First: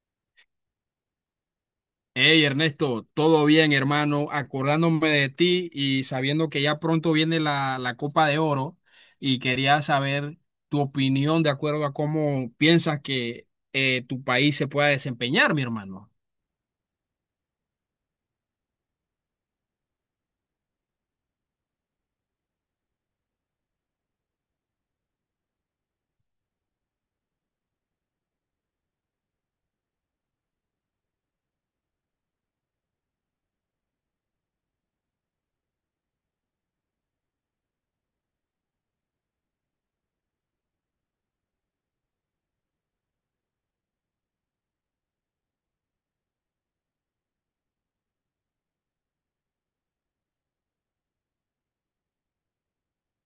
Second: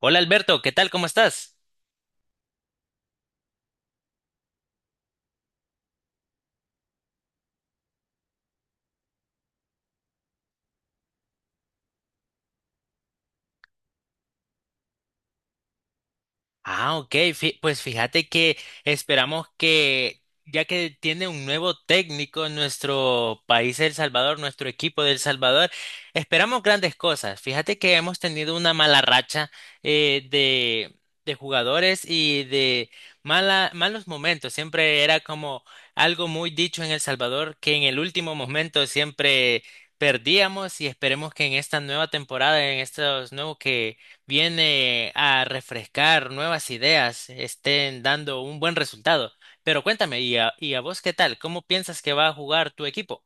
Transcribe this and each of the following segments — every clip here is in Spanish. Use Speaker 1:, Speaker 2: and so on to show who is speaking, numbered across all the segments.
Speaker 1: Hola Alberto, ¿qué tal? ¿Cómo estás?
Speaker 2: Hey Ernesto, todo bien hermano, acordándome de ti y sabiendo que ya pronto viene la Copa de Oro y quería saber tu opinión de acuerdo a cómo piensas que tu país se pueda desempeñar, mi hermano.
Speaker 1: Ah, ok, pues fíjate que esperamos que, ya que tiene un nuevo técnico en nuestro país, El Salvador, nuestro equipo de El Salvador, esperamos grandes cosas. Fíjate que hemos tenido una mala racha eh, de, de jugadores y de malos momentos. Siempre era como algo muy dicho en El Salvador, que en el último momento siempre perdíamos, y esperemos que en esta nueva temporada, en estos nuevos que viene a refrescar nuevas ideas, estén dando un buen resultado. Pero cuéntame, ¿y a vos qué tal? ¿Cómo piensas que va a jugar tu equipo?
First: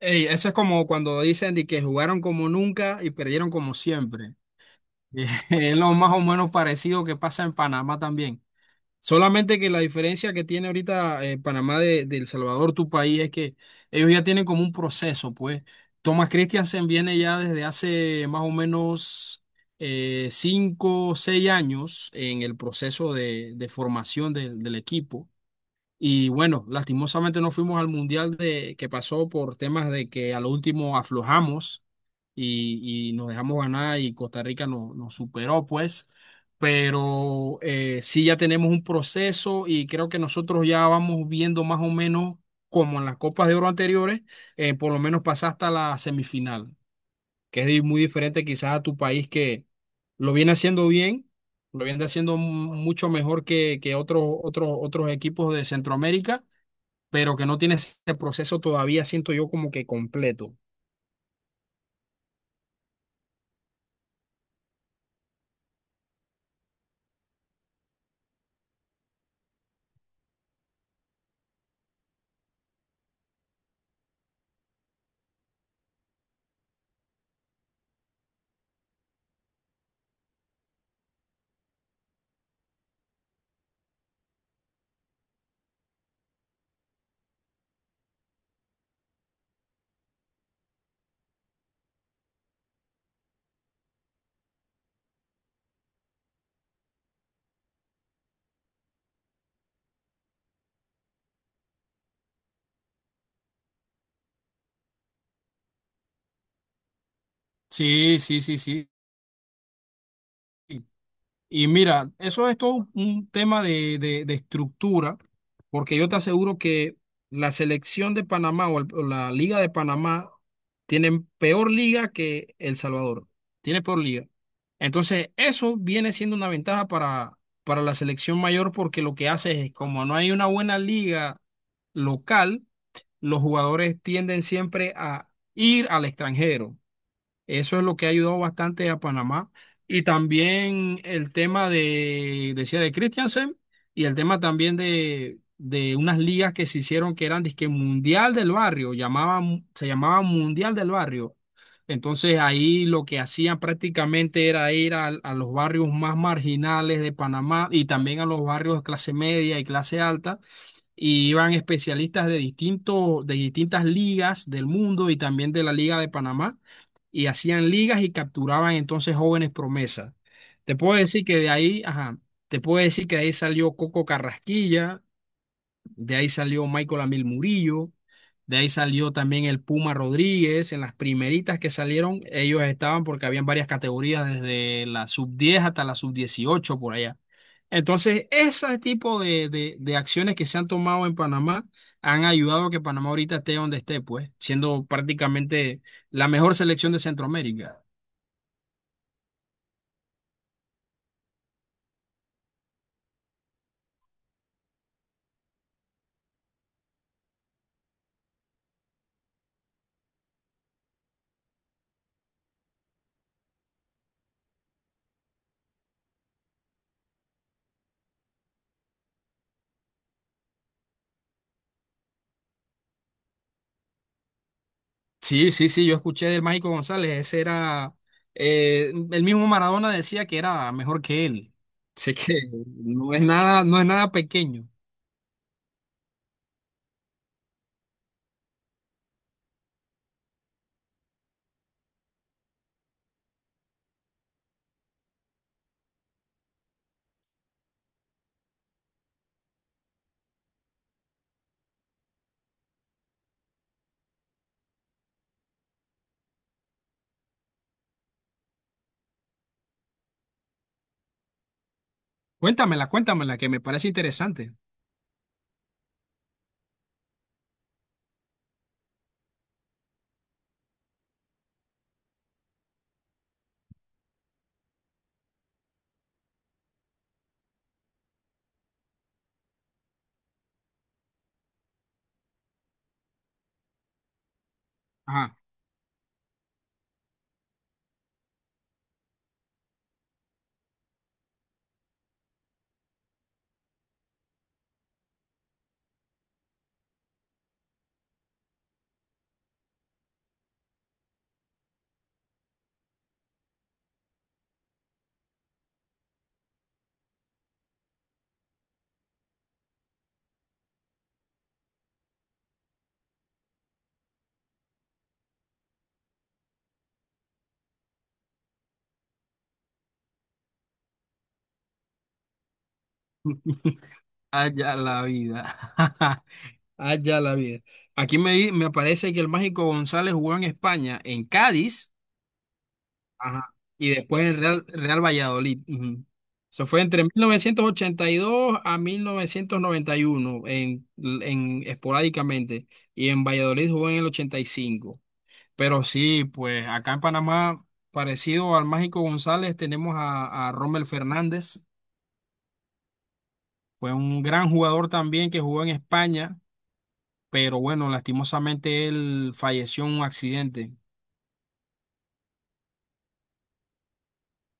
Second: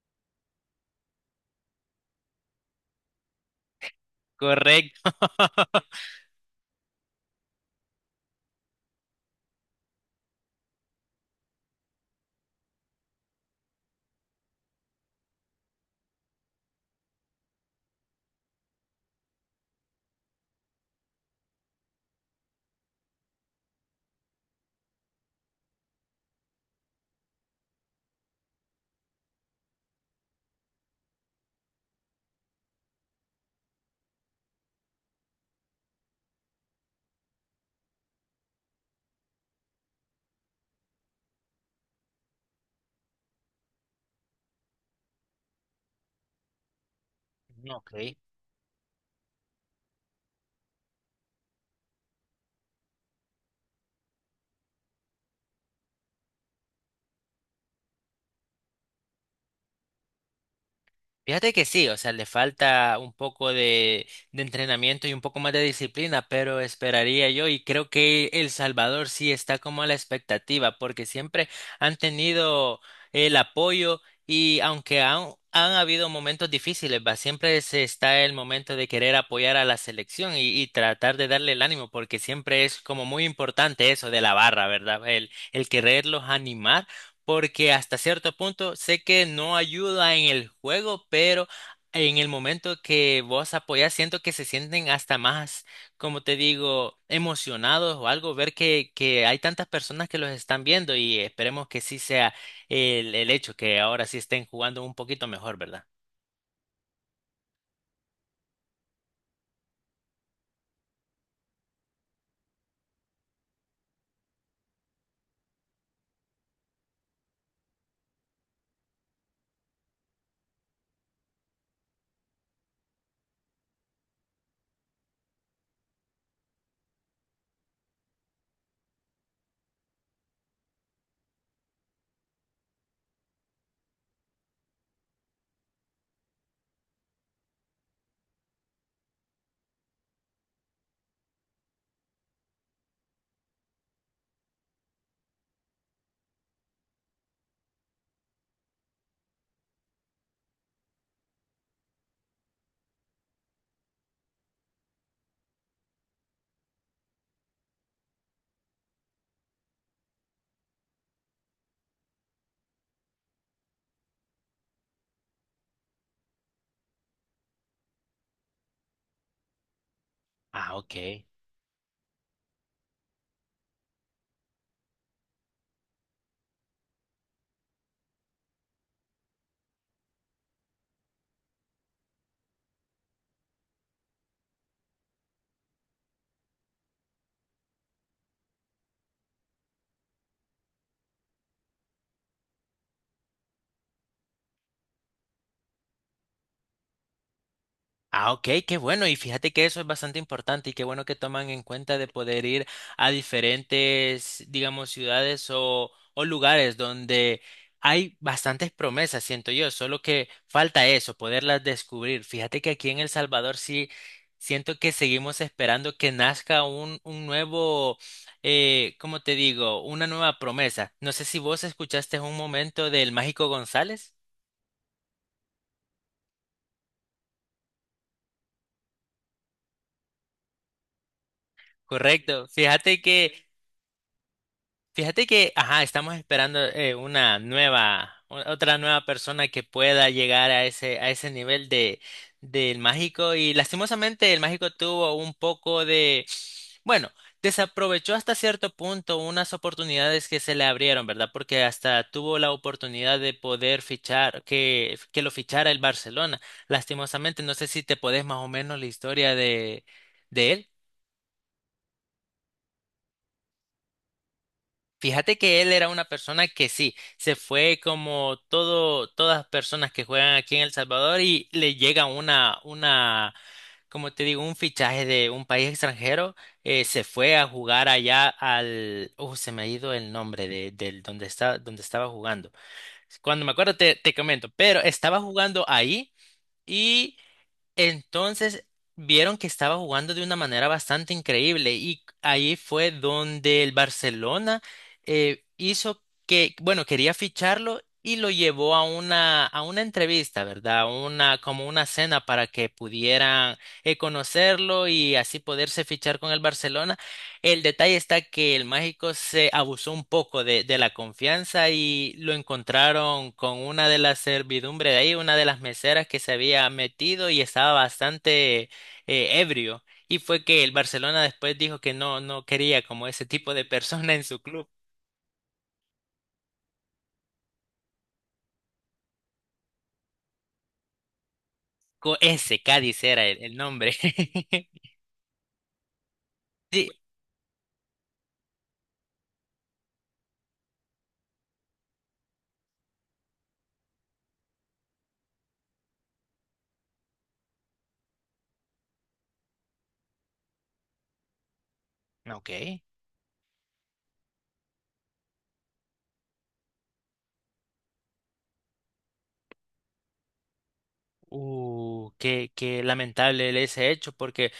Speaker 2: Hey, eso es como cuando dicen de que jugaron como nunca y perdieron como siempre.
Speaker 1: Correcto.
Speaker 2: Es lo más o menos parecido que pasa en Panamá también. Solamente que la diferencia que tiene ahorita Panamá de El Salvador, tu país, es que ellos ya tienen como un proceso, pues. Thomas Christiansen viene ya desde hace más o menos cinco o seis años en el proceso de formación del equipo. Y bueno, lastimosamente no fuimos al mundial de, que pasó por temas de que a lo último aflojamos y nos dejamos ganar y Costa Rica nos superó, pues. Pero sí ya tenemos un proceso y creo que nosotros ya vamos viendo más o menos como en las Copas de Oro anteriores, por lo menos pasar hasta la semifinal que es
Speaker 1: Ok.
Speaker 2: muy diferente quizás a tu país que lo viene haciendo bien, lo viene haciendo mucho mejor que otros, otros equipos de Centroamérica, pero que no tiene ese proceso todavía, siento yo, como que completo.
Speaker 1: Fíjate que sí, o sea, le falta un poco de entrenamiento y un poco más de disciplina, pero esperaría yo, y creo que El Salvador sí está como a la expectativa, porque siempre han tenido el apoyo. Y aunque han habido momentos difíciles, va, siempre se está el momento de querer apoyar a la selección y tratar de darle el ánimo, porque siempre es como muy importante eso de la barra, ¿verdad? El quererlos animar, porque hasta cierto punto sé que no ayuda en el juego, pero en el momento que vos apoyás, siento que se sienten hasta más, como te digo, emocionados o algo, ver que hay tantas personas que los están viendo. Y esperemos que sí sea el hecho, que ahora sí estén jugando un poquito mejor, ¿verdad?
Speaker 2: Sí, sí, sí, sí. Y mira, eso es todo un tema de, de estructura, porque yo te aseguro que la selección de Panamá o, o la Liga de Panamá tienen peor liga que El Salvador. Tiene peor liga. Entonces, eso viene siendo una ventaja para la selección mayor, porque lo que hace es, como no hay una buena liga local, los jugadores tienden siempre a ir al extranjero. Eso es lo que ha ayudado bastante a Panamá. Y también el tema de, decía, de Christiansen y el tema también de unas ligas que se hicieron que eran dizque Mundial del Barrio, llamaban, se llamaba Mundial del Barrio. Entonces ahí lo que hacían prácticamente era ir a, los barrios más marginales de Panamá y también a los barrios de clase media y clase alta. Y iban especialistas de distintos, de distintas ligas del mundo y también de la Liga de Panamá y hacían ligas y capturaban entonces jóvenes promesas.
Speaker 1: Ah,
Speaker 2: Te
Speaker 1: ok.
Speaker 2: puedo decir que de ahí, ajá, te puedo decir que de ahí salió Coco Carrasquilla, de ahí salió Michael Amil Murillo. De ahí salió también el Puma Rodríguez. En las primeritas que salieron, ellos estaban porque habían varias categorías, desde la sub 10 hasta la sub 18 por allá. Entonces, ese tipo de, de acciones que se han tomado en Panamá han ayudado a que Panamá ahorita esté donde esté, pues, siendo prácticamente la mejor selección de Centroamérica.
Speaker 1: Ah, ok, qué bueno. Y fíjate que eso es bastante importante, y qué bueno que toman en cuenta de poder ir a diferentes, digamos, ciudades o lugares donde hay bastantes promesas, siento yo, solo que falta eso, poderlas descubrir. Fíjate que aquí en El Salvador sí siento que seguimos esperando que nazca un nuevo, ¿cómo te digo? Una nueva promesa. No sé si vos escuchaste un momento del Mágico González.
Speaker 2: Sí, sí, sí, yo escuché del Mágico González, ese era, el mismo Maradona decía que era mejor que él, sé que
Speaker 1: Correcto.
Speaker 2: no es nada, no es nada pequeño.
Speaker 1: Fíjate que, ajá, estamos esperando una nueva, otra nueva persona que pueda llegar a ese nivel de, del mágico. Y lastimosamente el mágico tuvo un poco de, bueno, desaprovechó hasta cierto punto unas oportunidades que se le abrieron, ¿verdad? Porque hasta tuvo la oportunidad de poder fichar, que lo fichara el Barcelona. Lastimosamente, no sé si te podés más o menos la historia de él.
Speaker 2: Cuéntamela, cuéntamela, que me parece interesante.
Speaker 1: Fíjate que él era una persona que sí, se fue como todo, todas las personas que juegan aquí en El Salvador, y le llega una, como te digo, un fichaje de un país extranjero, se fue a jugar allá al, oh, se me ha ido el nombre de, del donde está, donde estaba jugando. Cuando me acuerdo te, te comento, pero estaba
Speaker 2: Ajá.
Speaker 1: jugando ahí. Entonces vieron que estaba jugando de una manera bastante increíble, y ahí fue donde el Barcelona hizo que, bueno, quería ficharlo y lo llevó a una entrevista, ¿verdad? Una, como una cena para que pudieran conocerlo y así poderse fichar con el Barcelona. El detalle está que el mágico se abusó un poco de la confianza, y lo encontraron con una de las servidumbre de ahí, una de las meseras que se había metido, y estaba bastante ebrio. Y fue que el Barcelona después dijo que no, no quería como ese tipo de persona en su club.
Speaker 2: Allá la vida. Allá la vida. Aquí me, me aparece que el Mágico González jugó en España, en Cádiz.
Speaker 1: Ese Cádiz era el,
Speaker 2: Ajá.
Speaker 1: el
Speaker 2: Y
Speaker 1: nombre.
Speaker 2: después el Real, Real Valladolid. Ujú. Eso fue
Speaker 1: Sí,
Speaker 2: entre 1982 a 1991, en, esporádicamente. Y en Valladolid jugó en el 85. Pero sí, pues acá en Panamá, parecido al Mágico González, tenemos a Rommel Fernández.
Speaker 1: ok.
Speaker 2: Fue un gran jugador también que jugó en España, pero bueno, lastimosamente él falleció en un accidente.
Speaker 1: Qué, qué lamentable ese hecho, porque,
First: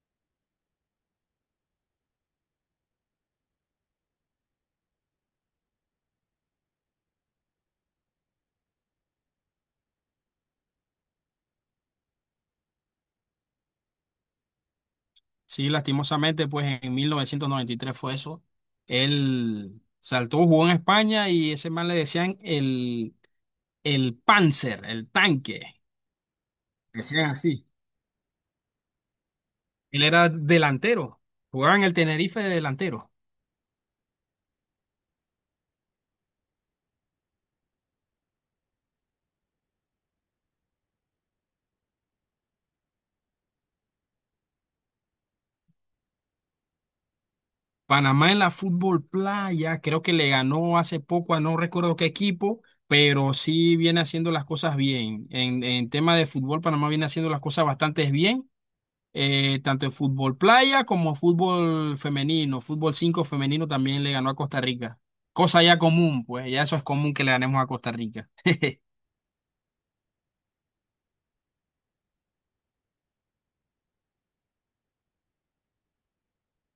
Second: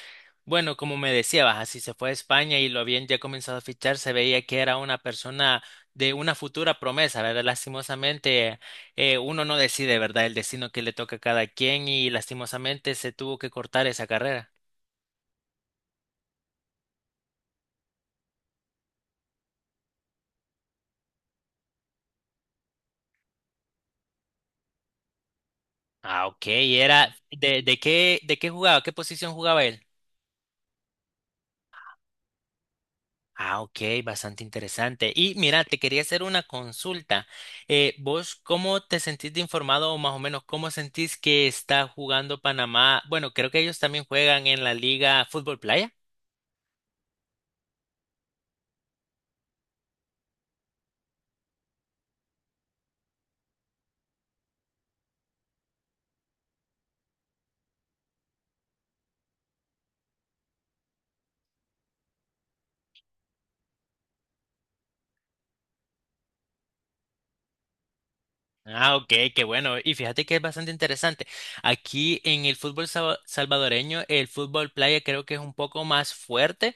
Speaker 1: bueno, como me decías, así se fue a España y lo habían ya comenzado a fichar, se veía que era una persona de una futura promesa, ¿verdad? Lastimosamente, uno no decide, ¿verdad? El destino que le toca a cada quien, y lastimosamente se tuvo que cortar esa carrera.
Speaker 2: Sí, lastimosamente, pues en 1993 fue eso. Él saltó, jugó en España y ese man le decían el Panzer, el tanque.
Speaker 1: Ah, ok, y era,
Speaker 2: Decían así.
Speaker 1: de qué jugaba? ¿Qué posición jugaba él?
Speaker 2: Él era delantero. Jugaba en el Tenerife de delantero.
Speaker 1: Ah, ok, bastante interesante. Y mira, te quería hacer una consulta. ¿Vos cómo te sentís de informado, o más o menos cómo sentís que está jugando Panamá? Bueno, creo que ellos también juegan en la Liga Fútbol Playa.
Speaker 2: Panamá en la Fútbol Playa, creo que le ganó hace poco a no recuerdo qué equipo, pero sí viene haciendo las cosas bien. En tema de fútbol, Panamá viene haciendo las cosas bastante bien, tanto en fútbol playa como fútbol femenino. Fútbol 5 femenino también le ganó a Costa Rica. Cosa ya común, pues ya eso es común que le ganemos a Costa Rica.
Speaker 1: Ah, ok, qué bueno. Y fíjate que es bastante interesante. Aquí en el fútbol salvadoreño, el fútbol playa creo que es un poco más fuerte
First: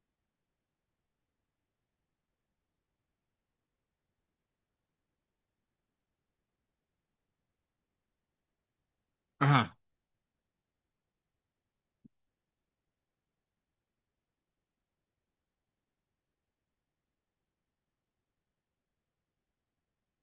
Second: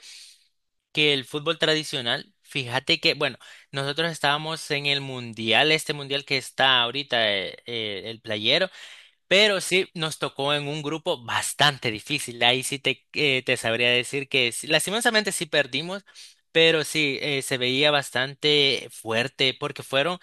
Speaker 1: que el fútbol tradicional. Fíjate que, bueno, nosotros estábamos en el mundial, este mundial que está ahorita, el playero. Pero
Speaker 2: Ajá.
Speaker 1: sí, nos tocó en un grupo bastante difícil. Ahí sí te, te sabría decir que sí, lastimosamente sí perdimos, pero sí, se veía bastante fuerte porque fueron.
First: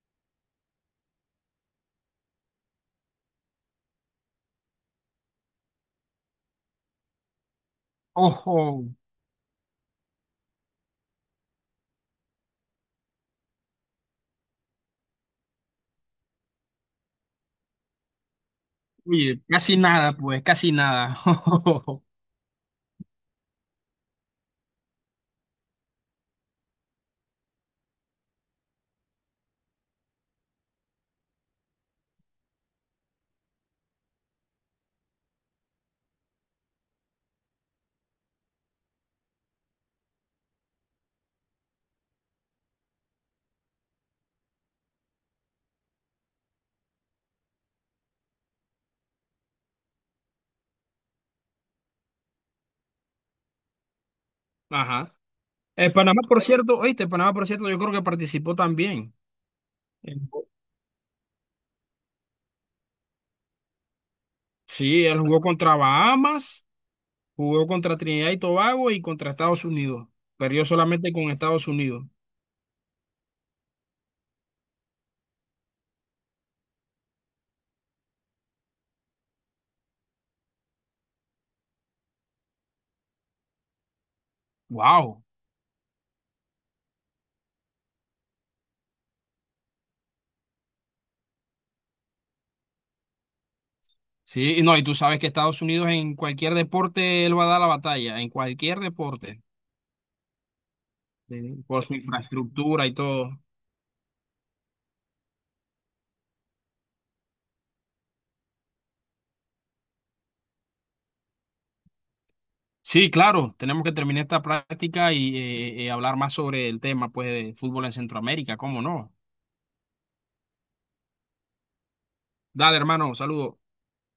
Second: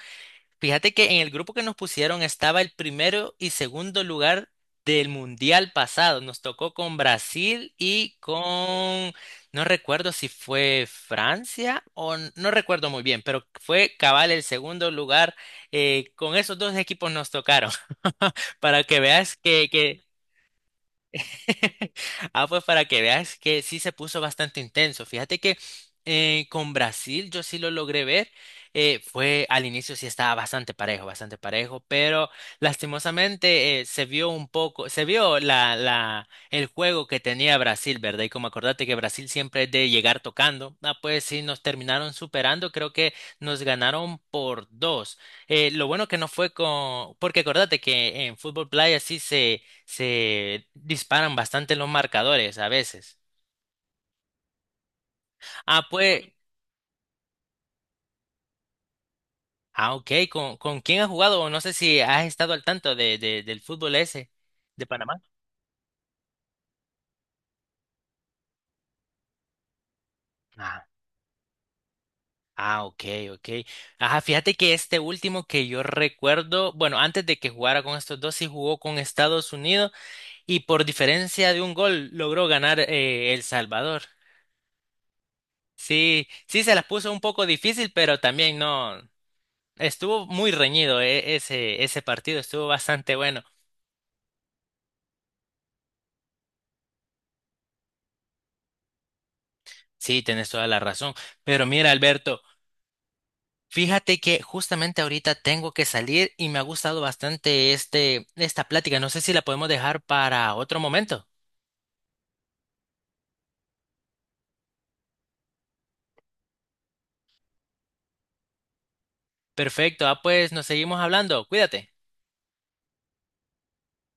Speaker 1: Fíjate que en el grupo que nos pusieron estaba el primero y segundo lugar del mundial pasado. Nos tocó con Brasil y
Speaker 2: Ojo.
Speaker 1: con, no recuerdo si fue Francia o no recuerdo muy bien, pero fue cabal el segundo lugar. Con esos dos equipos nos tocaron. Para que veas
Speaker 2: Oye,
Speaker 1: que,
Speaker 2: casi nada, pues, casi nada.
Speaker 1: ah, pues para que veas que sí se puso bastante intenso. Fíjate que con Brasil yo sí lo logré ver. Fue al inicio, sí estaba bastante parejo, pero lastimosamente se vio un poco, se vio el juego que tenía Brasil, ¿verdad? Y como acordate que Brasil siempre es de llegar tocando, ah, pues sí nos terminaron superando, creo que nos ganaron por dos. Lo bueno que no fue con, porque acordate que en fútbol playa sí se disparan bastante los marcadores a veces.
Speaker 2: Ajá.
Speaker 1: Ah,
Speaker 2: Panamá,
Speaker 1: pues,
Speaker 2: por cierto, oíste, Panamá, por cierto, yo creo que participó también.
Speaker 1: ah, ok,
Speaker 2: Él jugó-
Speaker 1: con quién has jugado? O no sé si has estado al tanto de, del fútbol ese de
Speaker 2: Sí, él
Speaker 1: Panamá.
Speaker 2: jugó contra Bahamas, jugó contra Trinidad y Tobago y contra Estados Unidos. Perdió
Speaker 1: Ah,
Speaker 2: solamente con Estados Unidos.
Speaker 1: ah, ok, ok. Ajá, fíjate que este último que yo recuerdo, bueno, antes de que jugara con estos dos, sí jugó con Estados Unidos y por diferencia de un gol logró ganar, El Salvador.
Speaker 2: Wow.
Speaker 1: Sí, sí se las puso un poco difícil, pero también no. Estuvo muy reñido, ese, ese partido, estuvo bastante bueno.
Speaker 2: Sí, y no, y tú sabes que Estados Unidos en cualquier deporte él va a dar la batalla, en cualquier deporte,
Speaker 1: Sí, tienes toda la razón. Pero
Speaker 2: por
Speaker 1: mira,
Speaker 2: su
Speaker 1: Alberto,
Speaker 2: infraestructura y todo.
Speaker 1: fíjate que justamente ahorita tengo que salir y me ha gustado bastante este, esta plática. No sé si la podemos dejar para otro momento.
Speaker 2: Sí, claro, tenemos que terminar esta práctica y hablar más sobre el tema, pues, de fútbol en Centroamérica, ¿cómo no?
Speaker 1: Perfecto, ah, pues nos seguimos hablando. Cuídate.
Speaker 2: Dale, hermano, saludos.